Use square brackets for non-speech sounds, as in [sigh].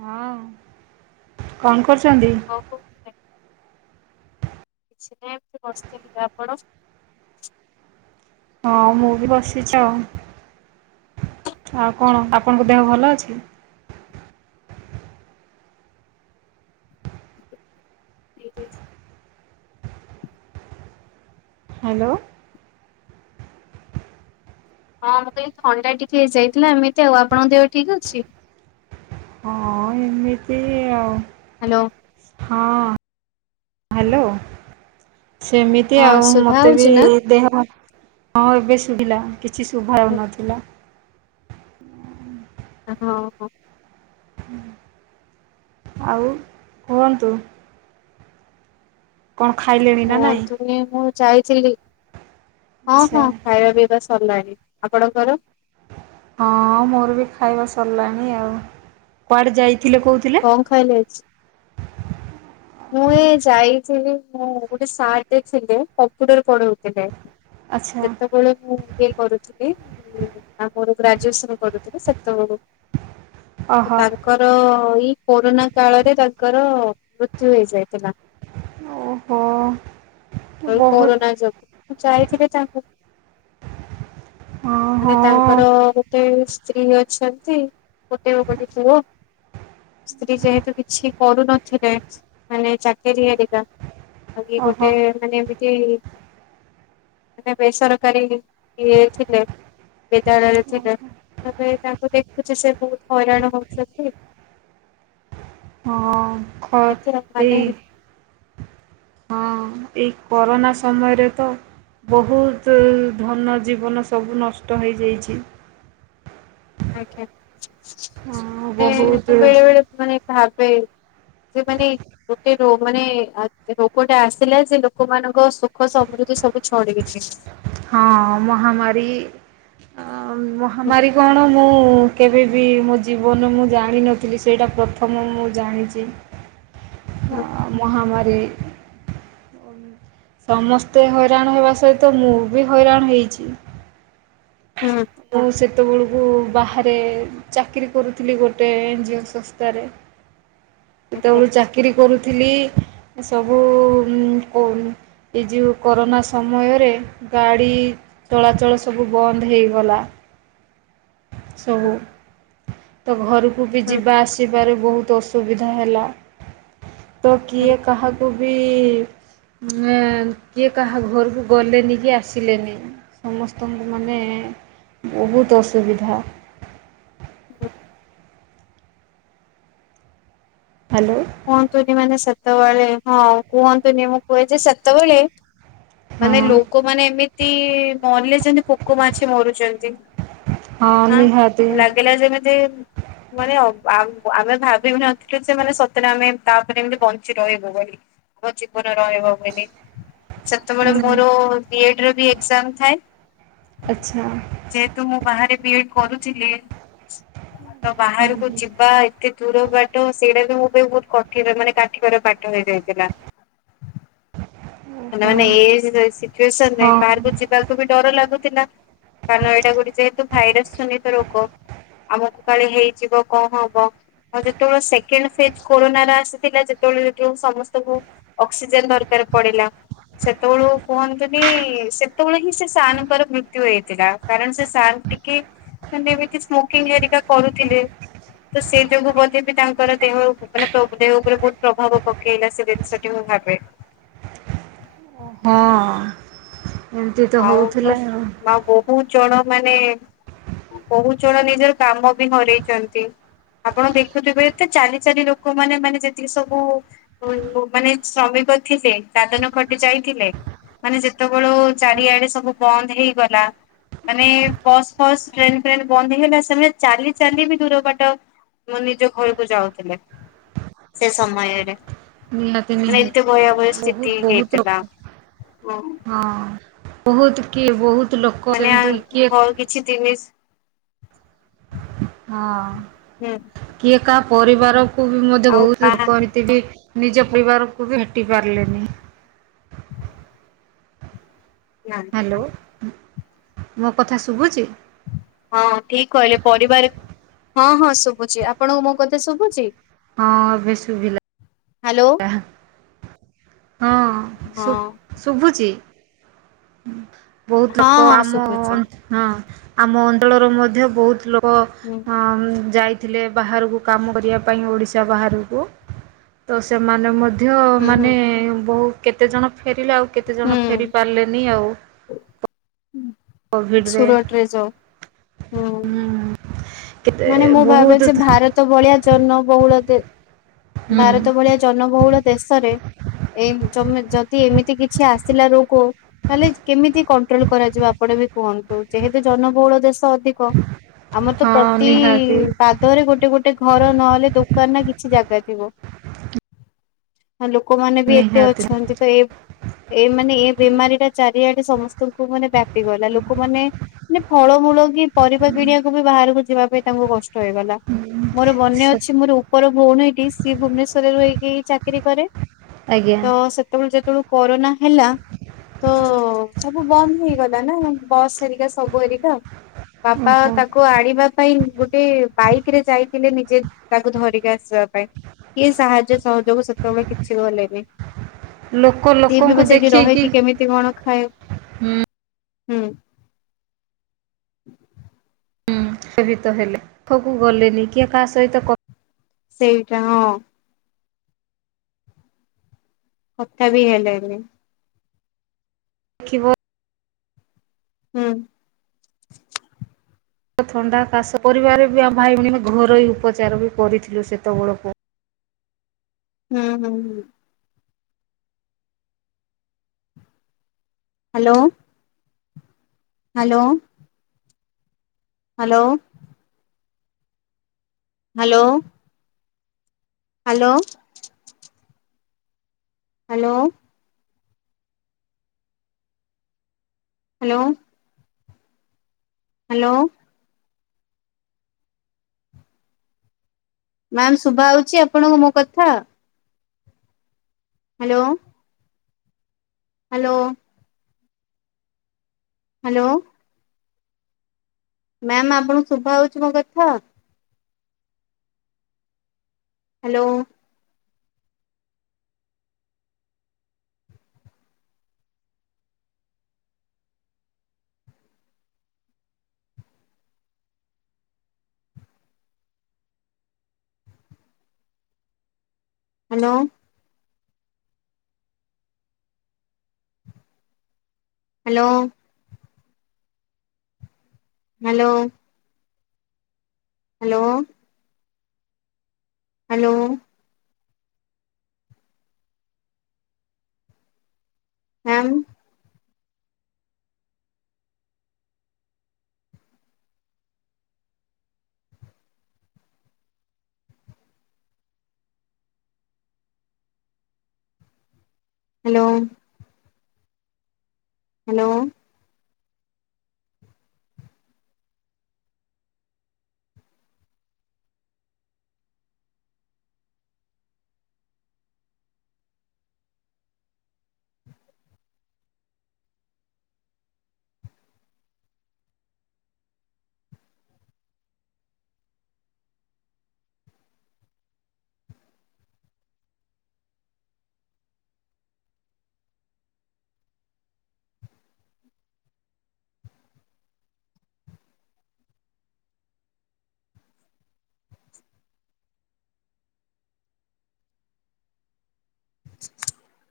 ହଁ କଣ? କରୁଛନ୍ତି। କଣ କିଛିି ନାଇ ଏମତି ବସିଥିଲା ଆପଣ? ହଁ ମୁଁ ବି ବସିଛି ଆଉ କଣ ଆପଣଙ୍କ ଦେହ ଭଲ ଅଛି। [inaudible] ହ୍ୟାଲୋ। ହଁ ମୋତେ ଥଣ୍ଡା ଟିକେ ହେଇ ଯାଇଥିଲା ଏମିତି ଆଉ ଆପଣଙ୍କ ଦେହ ଠିକ ଅଛି? ହଁ ଏମିତି ଆଉ। ହ୍ୟାଲୋ। ହଁ ହ୍ୟାଲୋ। ସେମିତି ହଁ ଆଉ ଶୁଭା ମତେ ବି ହଉଛି ନା? ଦେହ ହଁ ଏବେ ଶୁଭିଲା କି କିଛି ଶୁଭଉନଥିଲା। ହୁଁ। [inaudible] ହଁ ହୋ। ଆଉ କୁହନ୍ତୁ। କଣ ଖାଇଲେଣି ନା ନାଇଁ। କୁହନ୍ତୁନି ମୁଁ ଯାଇଥିଲି। ହଁ ଆଚ୍ଛା ହଁ ଖାଇବା ପିଇବା ସରିଲାଣି। ଆପଣଙ୍କର? ହଁ ମୋର ବି ଖାଇବା ସରିଲାଣି ଆଉ। କୁଆଡେ ଯାଇ କଣ ଖାଇଲେ ଆଜି? ମୁଁ ଏ ଯାଇଥିଲି ମୁଁ ଗୋଟେ ସାରେଟେ ଥିଲେ କମ୍ପ୍ୟୁଟର ପଢଉଥିଲେ। ଆଚ୍ଛା ଯେତେବେଳେ ମୁଁ [inaudible] କରୁଥିଲି ଆମର ଗ୍ରାଜୁଏସନ କରୁଥିଲି ସେତବେଳୁ ତ ଓହୋ ତାଙ୍କର ଏଇ କୋରୋନା କାଳରେ ତାଙ୍କର ଯେ ହେଇଯାଇଥିଲା ଓହୋ ଏଇ ବହୁତ କୋରୋନା ଯୋଗୁଁ ମୁଁ ଯାଇଥିଲି ତାଙ୍କୁ ହଁ ମାନେ ହଁ ତାଙ୍କର ଗୋଟେ ସ୍ତ୍ରୀ ଅଛନ୍ତି ଗୋଟେ ଓ ଗୋଟେ ପୁଅ ସ୍ତ୍ରୀ ଯେହେତୁ କିଛି କରୁନଥିଲେ। ମାନେ ଚାକିରି କା ଆ [inaudible] ଗୋଟେ ଓହୋ ମାନେ ବି କି ମାନେ ବେସରକାରୀ ଇଏ ଥିଲେ ବିଦ୍ୟାଳୟରେ ହଁ ଥିଲେ ତାପ ତାଙ୍କୁ ଦେଖୁଛି ସେ ବହୁତ ହଇରାଣ ହଉଛନ୍ତି। ହଁ। ଖ ଏଥି ମାନେ ଏଇ ହଁ। ଏଇ କରୋନା ସମୟରେ ତ ବହୁତ ଧନ ଜୀବନ ସବୁ ନଷ୍ଟ ହେଇଯାଇଛି। ଆଜ୍ଞା ହଁ ମ ବହୁତ ମୁଁ ବେଳେବେଳେ ପୁଣି ଭା ଏ ସେ ମାନେ ଗୋଟେ [inaudible] ମାନେ ରୋଗଟା ଆସିଲା ଯେ ଲୋକମାନଙ୍କ ସୁଖ ସମୃଦ୍ଧି ସବୁ ଛଡେଇ ନେଲା। ହଁ ମହାମାରୀ ଆ ଆଉ ହୁଁ ମହାମାରୀ କଣ ମୁଁ କେବେ ବି ମୋ ଜୀବନ ମୁଁ ଜାଣିନଥିଲି ସେଇଟା ପ୍ରଥମ ମୁଁ ଜାଣିଛି। ହୁଁ ହଁ ମହମାରୀ ହୁଇ [unintelligible] ସମସ୍ତେ ହଇରାଣ ହେବା ସହିତ ମୁଁ ବି ହଇରାଣ ହେଇଛି। ହୁଁ ଓହୋ ସେତ୍ ଯେତେବେଳକୁ ବାହାରେ ଚାକିରୀ କରୁଥିଲି ଗୋଟେ ଏନଜିଓ ସଂସ୍ଥାରେ ଆଜ୍ଞା ଯେତେବେଳୁ ଚାକିରୀ କରୁ ଥିଲି ସବୁ ଉଁ ଉମ୍ ଏ ଯେଉଁ କରୋନା ସମୟରେ ଗାଡ଼ି ଚଳାଚଳ ସବୁ ବନ୍ଦ ହେଇଗଲା। ହୁଁ ସବୁ ତ ଘରୁ କୁ ବି ହୁଁ ଯିବା ଆସିବାରେ ବହୁ ତ ଅସୁବିଧା ହେଲା। ତ ହୁଁ କିଏ କାହାକୁ ବି କିଏ କାହା ଘରୁକୁ ଗଲେନି କି ଆସିଲେନି। ସମସ୍ତ [inaudible] ବହୁତ୍ ଅସୁବିଧା। ହୁଁ। [inaudible] [inaudible] ମାନେ ହଁ ଲୋକମାନେ ମଲେ ଯେନ୍ତି ପୋକ, ମାଛି ମରୁଚନ୍ତି। [inaudible] ହଁ ନିହାତି [inaudible] ସେଇଟା ଆମେ ତାପରେ ଏମତି ବଞ୍ଚି ରହିବୁ ବୋଲି ଆମ ଜୀବନ ରହିବ ବୋଲି। ସେତେବେଳେ ହୁଁ ମୋର [unintelligible] ଥାଏ ଆଚ୍ଛା ସିଯେେତୁ ମୁଁାରେ କରୁଥିଲି ହ ତ ବାହାରକୁ ହଁ ଯିବା ଏତେ ଦୂର ବାଟ ସେଇଟା ତ ବହୁତ କଠିନ ମାନେ କାଠିକର ପାଠ ହେଇଯାଇଥିଲା। ମାନେ ମନେ ଏ ସିଚୁ ସିଚୁଏସନ୍ ରେ ହଁ ବାହାରକୁ ଯିବାକୁ ବି ଡର ଲାଗୁଥିଲା। କାରଣ ଏଇଟା ଗୋଟେ ଯେହେତୁ ଭାଇରସ ଜନିତ ରୋଗ ଆମକୁ କାଳେ ହେଇଯିବ କଣ ହବ ଆ ଯେତେବେଳେ ସେକେଣ୍ଡ ଫେଜ୍ କୋରୋନାର ଆସିଥିଲା ଯେତେବେଳେ ଯେତେବେଳେ ସମସ୍ତଙ୍କୁ ଅକ୍ସିଜେନ ଦରକାର ପଡିଲା। ସେତେବେଳୁ କୁହନ୍ତୁନି ସେତେବେଳେ ହିଁ ସେ ସାରଙ୍କର ମୃତ୍ୟୁ ହେଇଥିଲା କାରଣ ସେ ସାର୍ ଟିକେ ମାନେ ଏମିତି ସ୍ମୋକିଂ ହେରିକା କରୁଥିଲେ। ତ ସେଇ ଯୋଗୁ ବୋଧେ ବି ତାଙ୍କର ଦେହ ମାନେ ଦେହ ଉପରେ ବହୁତ ପ୍ରଭାବ ପକେଇଲା ସେ ଜିନିଷଟି ମୁଁ ଭାବେ। ହଁ। ଏମିତି ତ ଆଉ ହଉଥିଲା ମୁଁ ଆଉ ବହୁତ ଜଣ ମାନେ ବହୁତ ଜଣ ନିଜର କାମ ବି ହରଇଛନ୍ତି ଆପଣ ଦେଖୁଥିବେ ଏତେ ଚାରି ଚାରି ଲୋକମାନୋନେ ମାନେ ଯେତିକି ସବୁ ମାନେ ଶ୍ରମିକ ଥିଲେ ଦାଦନ ଖଟି ଯାଇଥିଲେ ମାନେ ଯେତେବେଳେ ଚାରିଆଡେ ସବୁ ବନ୍ଦ ହେଇଗଲା ମାନେ ବସ୍ ଫସ୍ ଟ୍ରେନ ଫ୍ରେନ ବନ୍ଦ ହେଇଗଲା ସେମାନେ ଚାଲି ଚାଲି ବି ଦୂର ବାଟ ନିଜ ଘରକୁ ଯାଉଥିଲେ ସେ ସମୟରେ ନିହାତି ମାନେ ଏତେ ନିହାତି ଭୟାବହ ସ୍ଥିତି ବହୁତ ବହୁତ [inaudible] ହେଇଥିଲା। ହଁ ବହୁତ କି ବହୁତ ଲୋକ ସେମିତି କିଏ [unintelligible] ହୁଁ ହଁ କିଏ ତା ପରିବାର କୋବି ମଧ୍ୟ ଆଉ ବହୁତ କାହା କରିଥିଲି। ନିଜ ପରିବାରକୁ ବି ଭେଟି ପାରିଲେନି। ନା ହ୍ୟାଲୋ। ମୋ କଥା ଶୁଭୁଛି? ହଁ ଠିକ୍ କହିଲେ ପରିବାର ହଁ ହଁ ଶୁଭୁଛି। ଆପଣଙ୍କୁ ମୋ କଥା ଶୁଭୁଛି? ହଁ ଏବେ ଶୁଭିଲା। ହ୍ୟାଲୋ ଏହ ହଁ ହଁ। ଶୁ-ଶୁଭୁଛି। ହୁଁ। ବହୁତ ହଁ ଲୋକ ହଁ ଆମ- ଅ- ଶୁଭୁଛି ଅନ୍ ହଁ। ଆମ ଅଣ୍ଡଳର ମଧ୍ୟ ବହୁତ ଲୋକ ହୁଁ ପ ଅ-ଅମଁ ଯାଇଥିଲେ ବାହାରକୁ କାମ କରିବା ପାଇଁ ଓଡ଼ିଶା ବାହାରକୁ। ତ ସେମାନେ ମଧ୍ୟ ଧ୍ୟ ହୁଁ ହୁଁ ମାନେ ବହୁତ କେତେଜଣ ଫେରିଲା ଆଉ କେତେ ଜଣ ଫେରି ହୁଁ ପାରିଲେନି ଆଉ। କୋଭିଡ଼ରେ ସୁଡଟ୍ ରେ ଜଉ ହୁଁ। କେତେ ମାନେ ମୁଁ ଭାବେ ବହୁତ ଯେ ଭାରତ ଭଳିଆ ଜନବହୁ ଉଳଦେ ହୁଁ ଭାରତ ଭଳିଆ ଜନବହୁଳ ଦେଶରେ ଏ ଯମେ ଯଦି ଏମିତି କିଛି ଆସିଲା ରୋଗ ତାହଲେ କେମିତି କଣ୍ଟ୍ରୋଲ କରାଯିବ? ଆପଣ ବି କୁହନ୍ତୁ, ଯେହେତୁ ଜନବହୁଳ ଦେଶ୍ ଅଧିକ ଆମର ତ ହଁ ପ୍ର ତି-ଇ ନିହାତି ପାଦରେ ଗୋଟେ ଗୋଟେ ଘର ନହେଲେ ଦୋକାନ ନା କିଛି ଜାଗା ଥିବ। ଲୋକମାନେ ବି ଏତେ ନିହାତି ଅଛନ୍ତି, ତ ଏ-ଏ ମାନେ ଏ ବେମାରୀ ଟା ଚାରିଆଡେ ସମସ୍ତଙ୍କୁ ମାନେ ବ୍ୟାପି ଗଲା ଲୋକମାନେ ମାନେ ଫଳମୂଳ କି ପରିବା କିଣିବାକୁ ବି ବାହାରକୁ ଯିବା ଏ ତାଙ୍କୁ କଷ୍ଟ ହେଇଗଲା। ମୋର ବନେ ଅଛି ମୋର ଉପର ଭଉଣୀ ଟି ଶୀ ଭୁବନେଶ୍ ର-ରହିକି ଚାକିରି କରେ। ଆଜ୍ଞା ତ ସେତେବେଳୁ ଯେତଳୁ କୋରୋନା ହେଲା ତ ସବୁ ବନ୍ଦ ହେଇଗଲା ନା ବସ୍ ଏରିକା ସବୁ ଏରିକା। ବାପା ଓହୋ ତାକୁ ଆଣିବାକ୍ ଗୋଟେ ବାଇକ ରେ ଯାଇଥିଲେ ନିଜେ ତାକୁ ଧରିକି ଆସିବା ପାଇଁ କିଏ ସାହାଯ୍ୟ ସହଯୋଗ ସେତେବେଳେ କିଛି ଗଲେନି ଲୋକ ଲୋକଙ୍କୁ ଦେଖେଇକି କେମିତି କଣ ହୁଁ ହୁଁ। ଭିତ ହେଲେ ପାଖକୁ ଗଲେନି କିଏ କାହା ସହିତ କ ସେଇଟା ହଁ। କଥା ବି ହେଲେବେ ଦେଖିବ ହୁଁ। ଥଣ୍ଡା କାଶ ପରିବାର ବି ଆମ ଭାଇ ଭଉଣୀ ଘରୋଇ ଉପଚାର ବି କରିଥିଲୁ ସେତେବେଳକୁ ହୁଁ ହୁଁ ହଁ। Hello hello hello hello hello hello hello hello ma'am ଶୁଭା ଅଉଛି ଆପଣଙ୍କ ମୋ କଥା ହାଲୋ ହାଲୋ ହାଲୋ ମ୍ୟାମ ଆପଣଙ୍କୁ ଶୁଭା ହଉଛି ମୋ କଥା hello hello hello hello hello hello ହଁ। Hello hello [inaudible]